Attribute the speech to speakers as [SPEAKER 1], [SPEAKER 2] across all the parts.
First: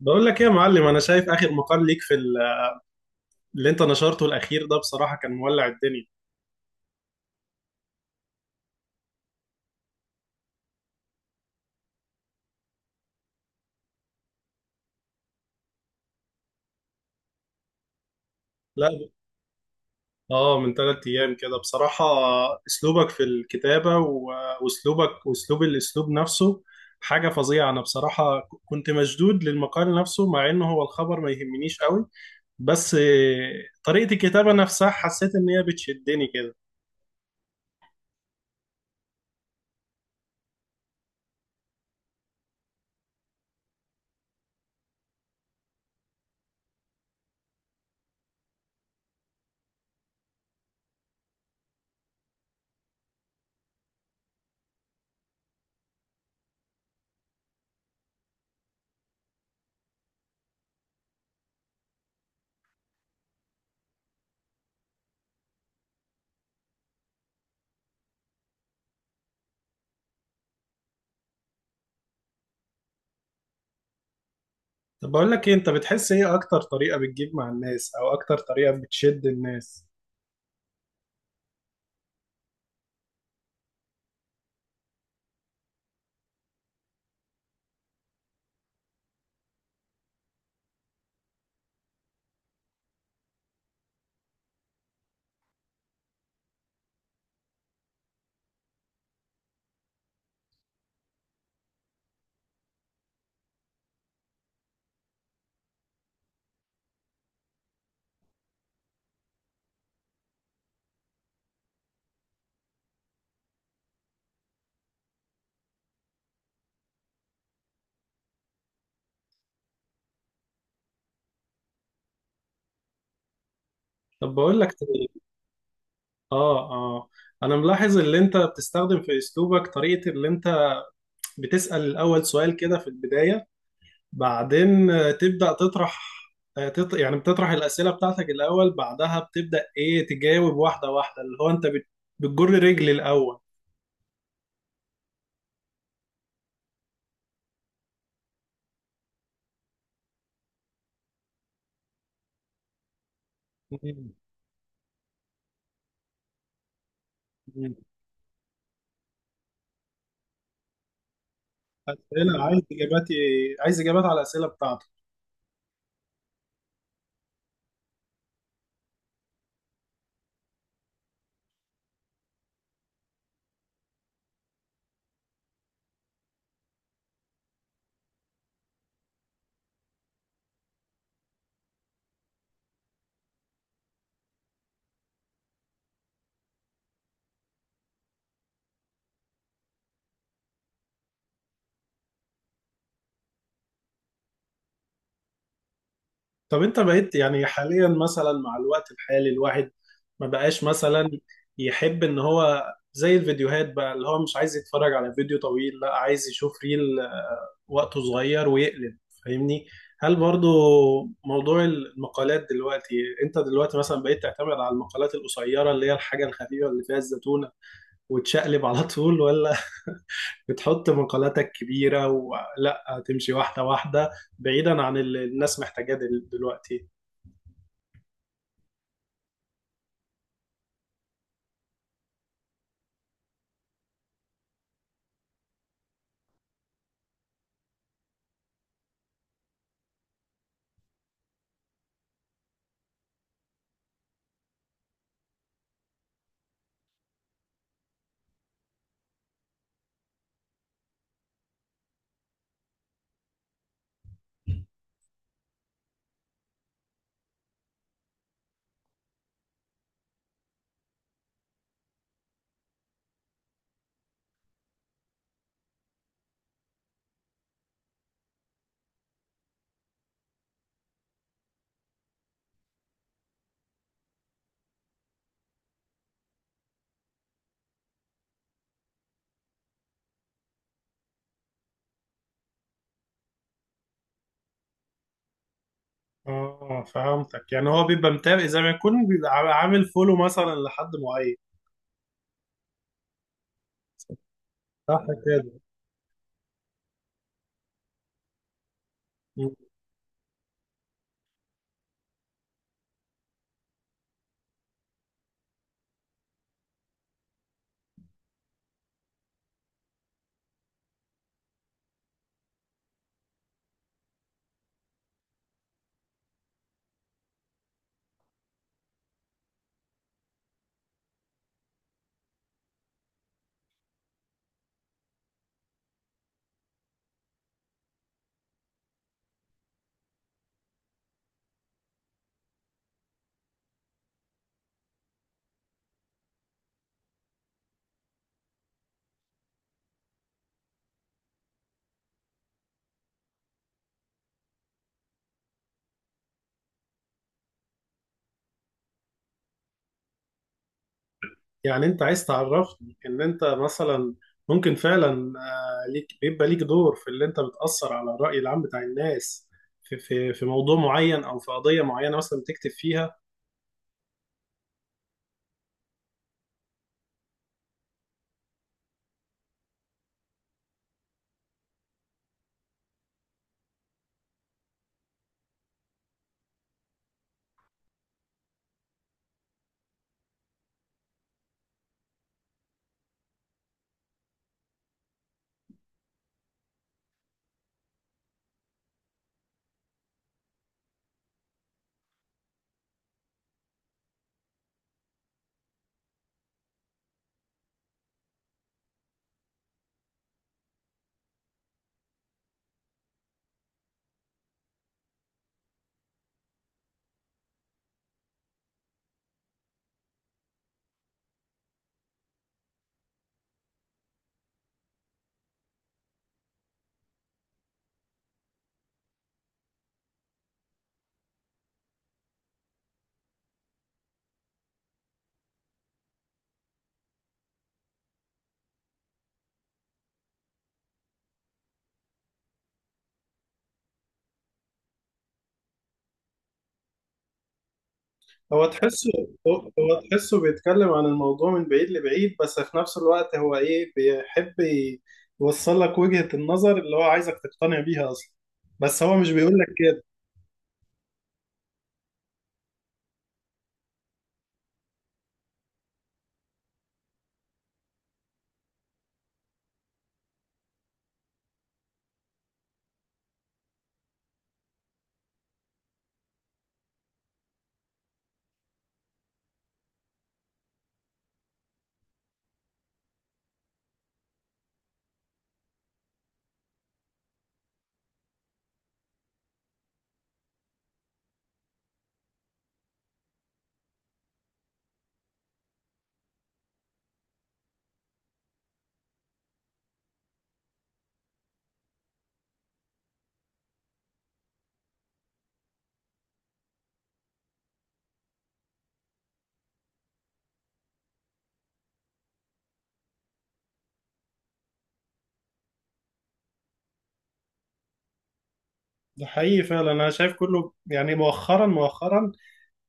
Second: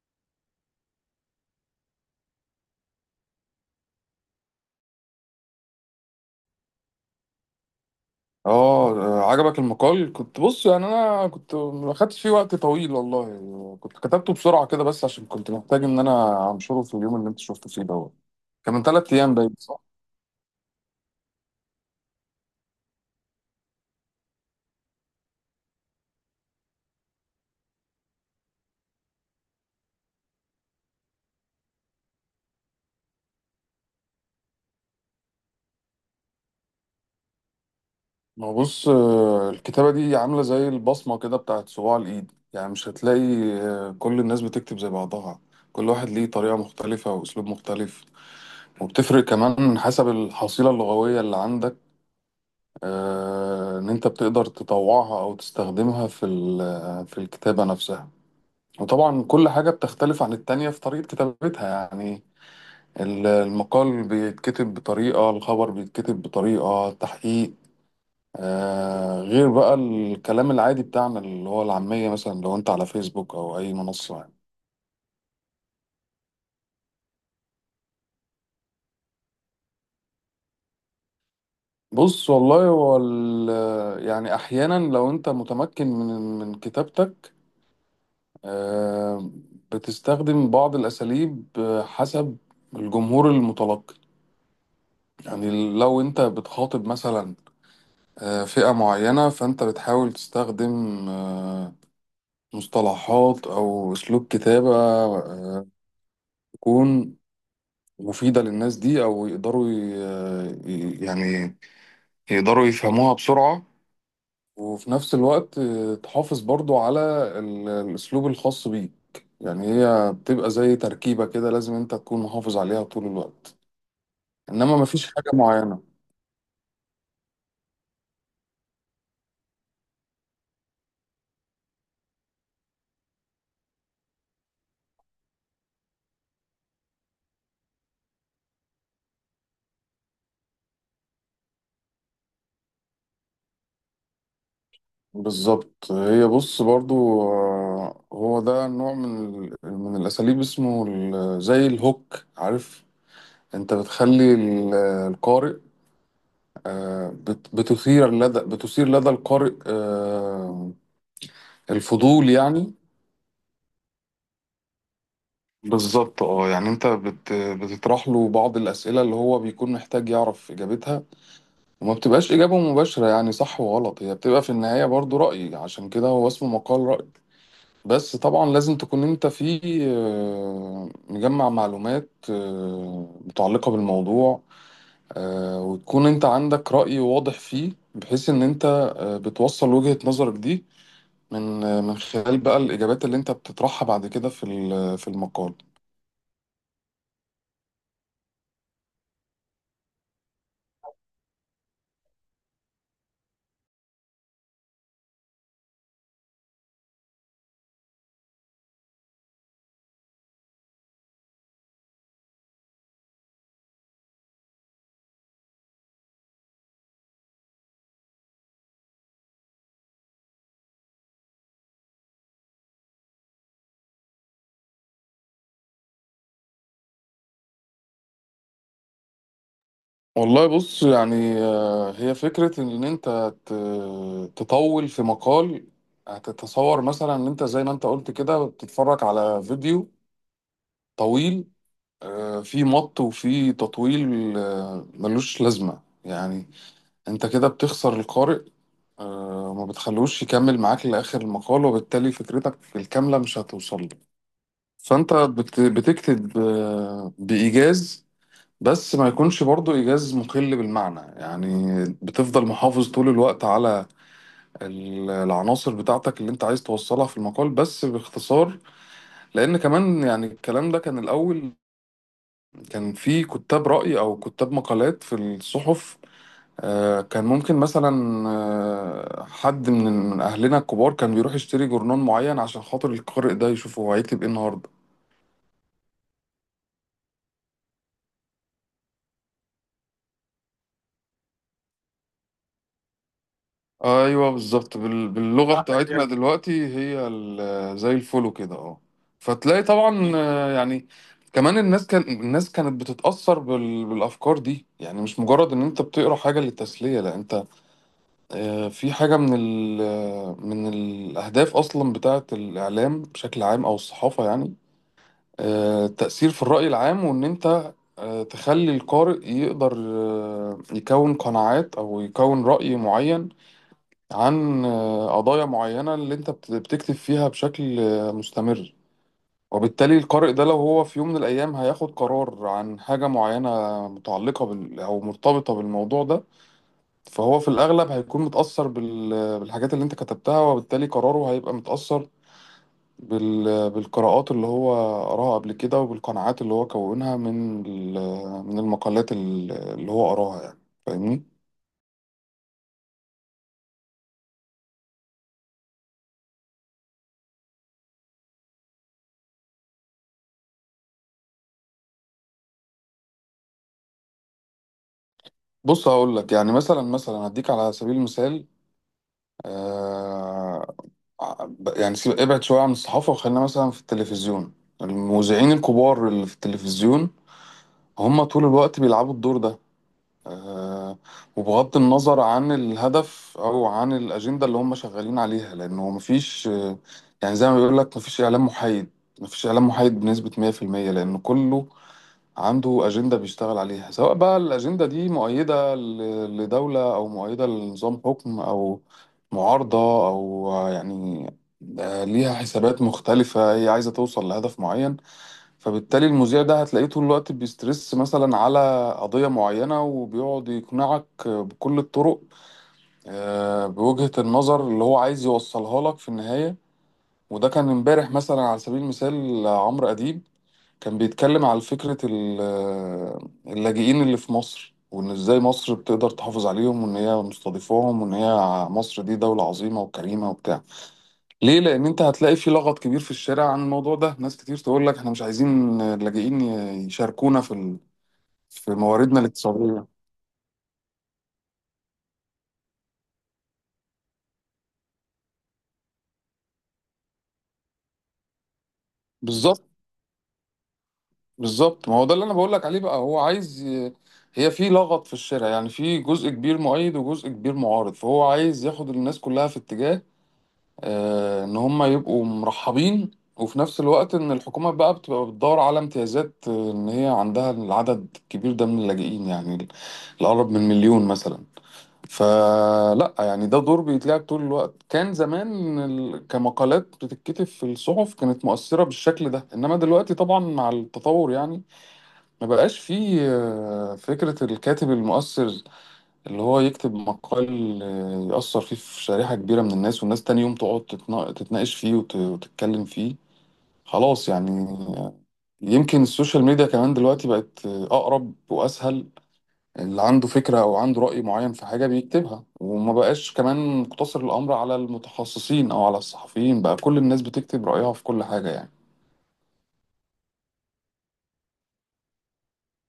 [SPEAKER 1] بقول لك ايه يا معلم، انا شايف اخر مقال ليك في اللي انت نشرته الاخير ده، بصراحه كان مولع الدنيا.
[SPEAKER 2] اه. عجبك المقال، كنت بص يعني انا كنت ما خدتش فيه وقت طويل والله، كنت كتبته بسرعه كده بس عشان كنت محتاج ان انا انشره في اليوم اللي انت شفته فيه دوت. كان من
[SPEAKER 1] لا ب-
[SPEAKER 2] 3 ايام باين، صح؟
[SPEAKER 1] اه، من ثلاث ايام كده بصراحه. اسلوبك في الكتابه و- واسلوبك الاسلوب نفسه حاجه فظيعه. انا بصراحه كنت مشدود للمقال نفسه، مع انه هو الخبر ما يهمنيش قوي، بس طريقه الكتابه نفسها حسيت ان هي بتشدني كده.
[SPEAKER 2] ما هو بص، الكتابه دي عامله زي البصمه كده بتاعت صباع الايد، يعني مش هتلاقي كل الناس بتكتب زي بعضها. كل واحد ليه طريقه مختلفه واسلوب مختلف، وبتفرق كمان حسب الحصيله اللغويه اللي عندك، ان انت بتقدر تطوعها او تستخدمها في في الكتابة نفسها. وطبعا كل حاجة بتختلف عن التانية في طريقة كتابتها يعني. المقال بيتكتب بطريقة، الخبر بيتكتب بطريقة التحقيق، آه، غير بقى الكلام العادي بتاعنا اللي هو العامية مثلا لو انت على فيسبوك او اي منصة يعني.
[SPEAKER 1] طب بقول لك ايه، انت بتحس ايه اكتر طريقه بتجيب مع الناس، او اكتر طريقه بتشد الناس؟
[SPEAKER 2] بص والله، هو يعني احيانا لو انت متمكن من كتابتك، آه، بتستخدم بعض الأساليب حسب الجمهور المتلقي. يعني لو أنت بتخاطب مثلا فئة معينة، فأنت بتحاول تستخدم مصطلحات أو أسلوب كتابة آه، تكون مفيدة للناس دي، أو يقدروا يعني يقدروا يفهموها بسرعة. وفي نفس الوقت تحافظ برضو على الأسلوب الخاص بيك. يعني هي بتبقى زي تركيبة كده، لازم انت تكون محافظ عليها طول الوقت،
[SPEAKER 1] طب بقول لك
[SPEAKER 2] انما مفيش حاجة معينة.
[SPEAKER 1] اه اه، انا ملاحظ اللي انت بتستخدم في اسلوبك طريقة اللي انت بتسأل الاول سؤال كده في البداية، بعدين تبدأ تطرح، آه، تط... يعني بتطرح الأسئلة بتاعتك الاول، بعدها بتبدأ ايه تجاوب واحدة واحدة، اللي هو انت بتجر رجل الاول.
[SPEAKER 2] بالظبط، هي بص برضو هو ده نوع من من الأساليب، اسمه زي الهوك، عارف؟ انت
[SPEAKER 1] مم.
[SPEAKER 2] بتخلي القارئ، آه، بت-
[SPEAKER 1] مم.
[SPEAKER 2] بتثير لدى بتثير لدى القارئ الفضول
[SPEAKER 1] أسئلة عايز
[SPEAKER 2] يعني.
[SPEAKER 1] اجاباتي عايز اجابات على الأسئلة بتاعتك.
[SPEAKER 2] بالظبط، اه يعني انت بتطرح له بعض الاسئله اللي هو بيكون محتاج يعرف اجابتها، وما بتبقاش اجابه مباشره يعني صح وغلط، هي بتبقى في النهايه برضو راي، عشان كده هو اسمه مقال راي. بس طبعا لازم تكون انت فيه مجمع معلومات متعلقه بالموضوع، وتكون انت عندك راي واضح فيه، بحيث ان انت بتوصل وجهه نظرك دي من من خلال بقى الاجابات اللي انت بتطرحها بعد كده في في المقال.
[SPEAKER 1] طب انت بقيت يعني حاليا، مثلا مع الوقت الحالي، الواحد ما بقاش مثلا يحب ان هو، زي الفيديوهات بقى، اللي هو مش عايز يتفرج على فيديو طويل، لا عايز يشوف ريل وقته صغير ويقلب، فاهمني؟ هل برضو موضوع المقالات دلوقتي، انت دلوقتي مثلا بقيت تعتمد على المقالات القصيرة اللي هي الحاجة الخفيفة اللي فيها الزتونة وتشقلب على طول، ولا بتحط مقالاتك كبيرة ولا تمشي واحدة واحدة، بعيدا عن اللي الناس محتاجاه دلوقتي؟
[SPEAKER 2] والله بص يعني هي فكرة إن أنت تطول في مقال، هتتصور مثلا إن أنت زي ما أنت قلت كده بتتفرج على فيديو طويل، فيه مط وفيه تطويل ملوش لازمة يعني. أنت كده بتخسر القارئ، وما بتخلوش يكمل معاك لآخر المقال، وبالتالي فكرتك الكاملة مش هتوصل له. فأنت بتكتب بإيجاز، بس ما يكونش برضو إيجاز مخل بالمعنى يعني. بتفضل محافظ طول الوقت على العناصر بتاعتك اللي انت عايز توصلها في المقال، بس باختصار. لأن كمان يعني الكلام ده كان الأول كان في كتاب رأي أو كتاب مقالات في الصحف، كان ممكن مثلا حد من أهلنا الكبار كان بيروح يشتري جورنال معين عشان خاطر القارئ ده يشوفه هو هيكتب إيه النهاردة.
[SPEAKER 1] اه فهمتك، يعني هو بيبقى متابع زي ما يكون بيبقى عامل فولو مثلا لحد معين.
[SPEAKER 2] ايوه بالظبط،
[SPEAKER 1] صح
[SPEAKER 2] باللغه
[SPEAKER 1] كده.
[SPEAKER 2] عندك بتاعتنا يعني دلوقتي هي زي الفولو كده، اه.
[SPEAKER 1] مم.
[SPEAKER 2] فتلاقي طبعا يعني كمان الناس كانت بتتاثر بالافكار دي، يعني مش مجرد ان انت بتقرا حاجه للتسليه، لا، انت في حاجه من ال... آه، من الاهداف اصلا بتاعه الاعلام بشكل عام او الصحافه يعني. التاثير في الراي العام، وان انت تخلي القارئ يقدر يكون قناعات او يكون راي معين عن قضايا معينة اللي انت بتكتب فيها بشكل مستمر. وبالتالي القارئ ده، لو هو في يوم من الأيام هياخد قرار عن حاجة معينة متعلقة بال، أو مرتبطة بالموضوع ده، فهو في الأغلب هيكون متأثر بالحاجات اللي انت كتبتها، وبالتالي قراره هيبقى متأثر بال... بالقراءات اللي هو قراها قبل كده، وبالقناعات اللي هو كونها من من المقالات اللي هو قراها يعني. فاهمني؟
[SPEAKER 1] يعني انت عايز تعرفني ان انت مثلا ممكن فعلا، ليك بيبقى ليك دور في اللي انت بتأثر على الرأي العام بتاع الناس في في موضوع معين او في قضية معينة مثلا بتكتب فيها.
[SPEAKER 2] بص هقول لك، يعني مثلا هديك على سبيل المثال آه، يعني سيب، ابعد شوية عن الصحافة وخلينا مثلا في التلفزيون. المذيعين الكبار اللي في التلفزيون، هم طول الوقت بيلعبوا الدور ده، آه، وبغض النظر عن الهدف أو عن الأجندة اللي هم شغالين عليها، لأنه مفيش يعني زي ما بيقول لك، مفيش إعلام محايد، مفيش إعلام محايد بنسبة 100%، لأنه كله عنده أجندة بيشتغل عليها، سواء بقى الأجندة دي مؤيدة لدولة، أو مؤيدة لنظام حكم، أو معارضة، أو ليها حسابات مختلفة هي عايزة توصل لهدف معين. فبالتالي المذيع ده هتلاقيه طول الوقت بيسترس مثلا على قضية معينة، وبيقعد يقنعك بكل الطرق بوجهة النظر اللي هو عايز يوصلها لك في النهاية. وده كان امبارح مثلا على سبيل المثال، عمرو أديب كان بيتكلم على فكرة اللاجئين اللي في مصر، وإن إزاي مصر بتقدر تحافظ عليهم، وإن هي مستضيفاهم، وإن هي مصر دي دولة عظيمة وكريمة وبتاع. ليه؟ لأن أنت هتلاقي في لغط كبير في الشارع عن الموضوع ده، ناس كتير تقول لك إحنا مش عايزين اللاجئين يشاركونا في
[SPEAKER 1] هو
[SPEAKER 2] في
[SPEAKER 1] تحسه،
[SPEAKER 2] مواردنا الاقتصادية.
[SPEAKER 1] هو تحسه بيتكلم عن الموضوع من بعيد لبعيد، بس في نفس الوقت هو ايه بيحب يوصل لك وجهة النظر اللي هو عايزك تقتنع بيها اصلا، بس هو مش بيقول
[SPEAKER 2] بالظبط،
[SPEAKER 1] لك كده.
[SPEAKER 2] بالظبط، ما هو ده اللي أنا بقول لك عليه بقى، هو عايز هي في لغط في الشارع يعني، في جزء كبير مؤيد وجزء كبير معارض، فهو عايز ياخد الناس كلها في اتجاه ان هم يبقوا مرحبين. وفي نفس الوقت ان الحكومة بقى بتبقى بتدور على امتيازات ان هي عندها العدد الكبير ده من اللاجئين، يعني الأقرب من مليون مثلا. فلا يعني ده دور بيتلعب طول الوقت، كان زمان كمقالات بتتكتب في الصحف، كانت مؤثرة بالشكل ده، انما دلوقتي طبعا مع التطور يعني ما بقاش فيه فكرة الكاتب المؤثر، اللي هو يكتب مقال يأثر فيه في شريحة كبيرة من الناس، والناس تاني يوم تقعد تتناقش فيه وتتكلم فيه، خلاص يعني. يمكن السوشيال ميديا كمان دلوقتي بقت أقرب وأسهل، اللي عنده فكرة أو عنده رأي معين في حاجة بيكتبها، وما بقاش كمان مقتصر الأمر على المتخصصين أو على الصحفيين، بقى كل الناس بتكتب رأيها في كل حاجة يعني.
[SPEAKER 1] ده حقيقي فعلا، انا شايف كله يعني، مؤخرا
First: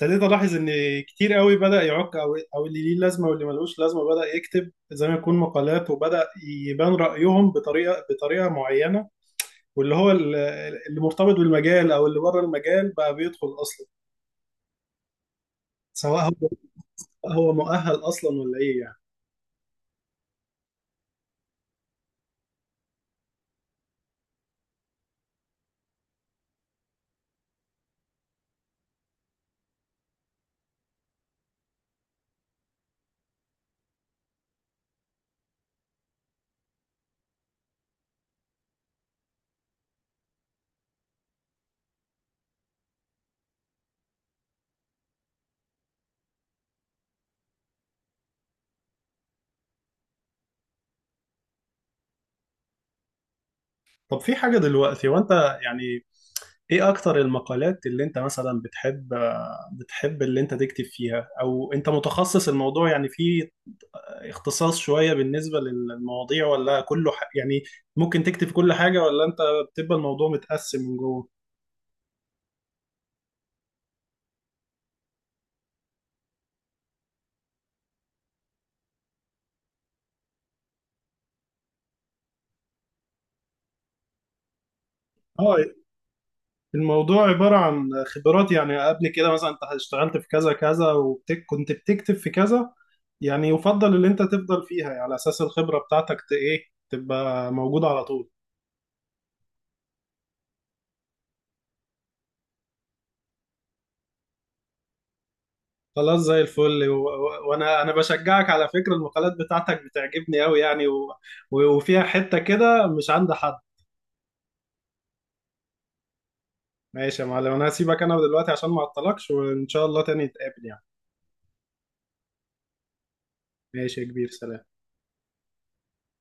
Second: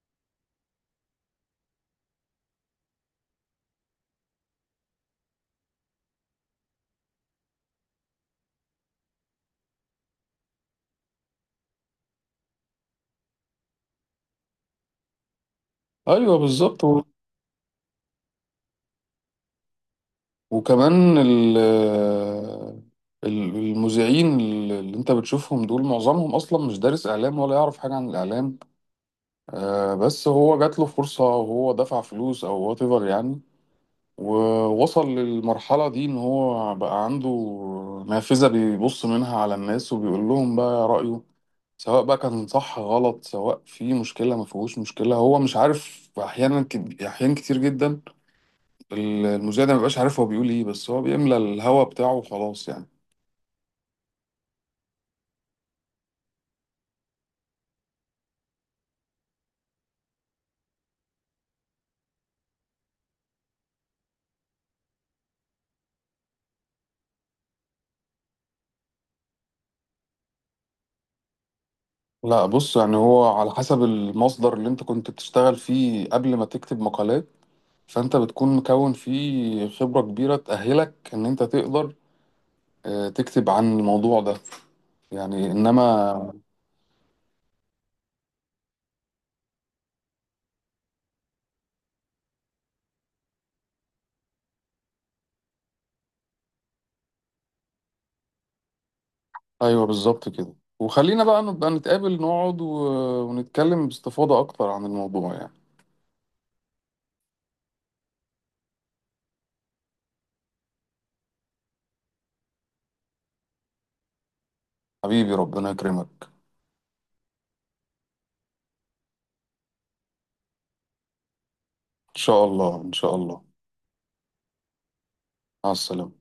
[SPEAKER 1] ابتديت الاحظ ان كتير قوي بدأ يعك، او اللي ليه لازمة واللي ملوش لازمة بدأ يكتب زي ما يكون مقالات، وبدأ يبان رأيهم بطريقة معينة، واللي هو اللي مرتبط بالمجال او اللي بره المجال بقى بيدخل اصلا، سواء
[SPEAKER 2] أيوه
[SPEAKER 1] هو
[SPEAKER 2] بالظبط.
[SPEAKER 1] هو مؤهل اصلا ولا ايه يعني.
[SPEAKER 2] وكمان ال المذيعين اللي انت بتشوفهم دول، معظمهم اصلا مش دارس اعلام ولا يعرف حاجه عن الاعلام، بس هو جات له فرصه وهو دفع فلوس او وات ايفر يعني، ووصل للمرحله دي ان هو بقى عنده نافذه بيبص منها على الناس، وبيقول لهم بقى رايه، سواء بقى كان صح غلط، سواء في مشكله ما فيهوش مشكله، هو مش عارف احيانا، احيان كتير جدا المذيع ده مبقاش عارف هو بيقول ايه، بس هو بيملى الهوا بتاعه وخلاص يعني.
[SPEAKER 1] طب في حاجه دلوقتي وانت يعني، ايه اكتر المقالات اللي انت مثلا بتحب اللي انت تكتب فيها، او انت متخصص الموضوع يعني، في اختصاص شويه بالنسبه للمواضيع ولا كله يعني ممكن تكتب كل حاجه، ولا انت بتبقى الموضوع متقسم من جوه؟
[SPEAKER 2] لا بص، يعني هو على حسب المصدر اللي انت كنت بتشتغل فيه قبل ما تكتب مقالات، فانت بتكون مكون فيه خبرة كبيرة تأهلك ان انت تقدر تكتب عن الموضوع ده يعني،
[SPEAKER 1] اه،
[SPEAKER 2] انما
[SPEAKER 1] الموضوع عبارة عن خبرات يعني، قبل كده مثلا انت اشتغلت في كذا كذا وكنت بتكتب في كذا، يعني يفضل ان انت تفضل فيها يعني على اساس الخبرة بتاعتك ايه، تبقى موجودة على طول.
[SPEAKER 2] ايوه بالظبط كده. وخلينا بقى نبقى نتقابل نقعد ونتكلم باستفاضة اكتر عن الموضوع يعني.
[SPEAKER 1] خلاص زي الفل، وانا بشجعك، على فكرة المقالات بتاعتك بتعجبني قوي يعني، وفيها حتة كده مش عند حد.
[SPEAKER 2] حبيبي ربنا يكرمك.
[SPEAKER 1] ماشي يا معلم، انا هسيبك انا دلوقتي عشان ما اعطلكش، وان شاء الله تاني نتقابل يعني.
[SPEAKER 2] ان شاء الله، ان شاء الله.
[SPEAKER 1] ماشي يا كبير، سلام.
[SPEAKER 2] مع السلامة.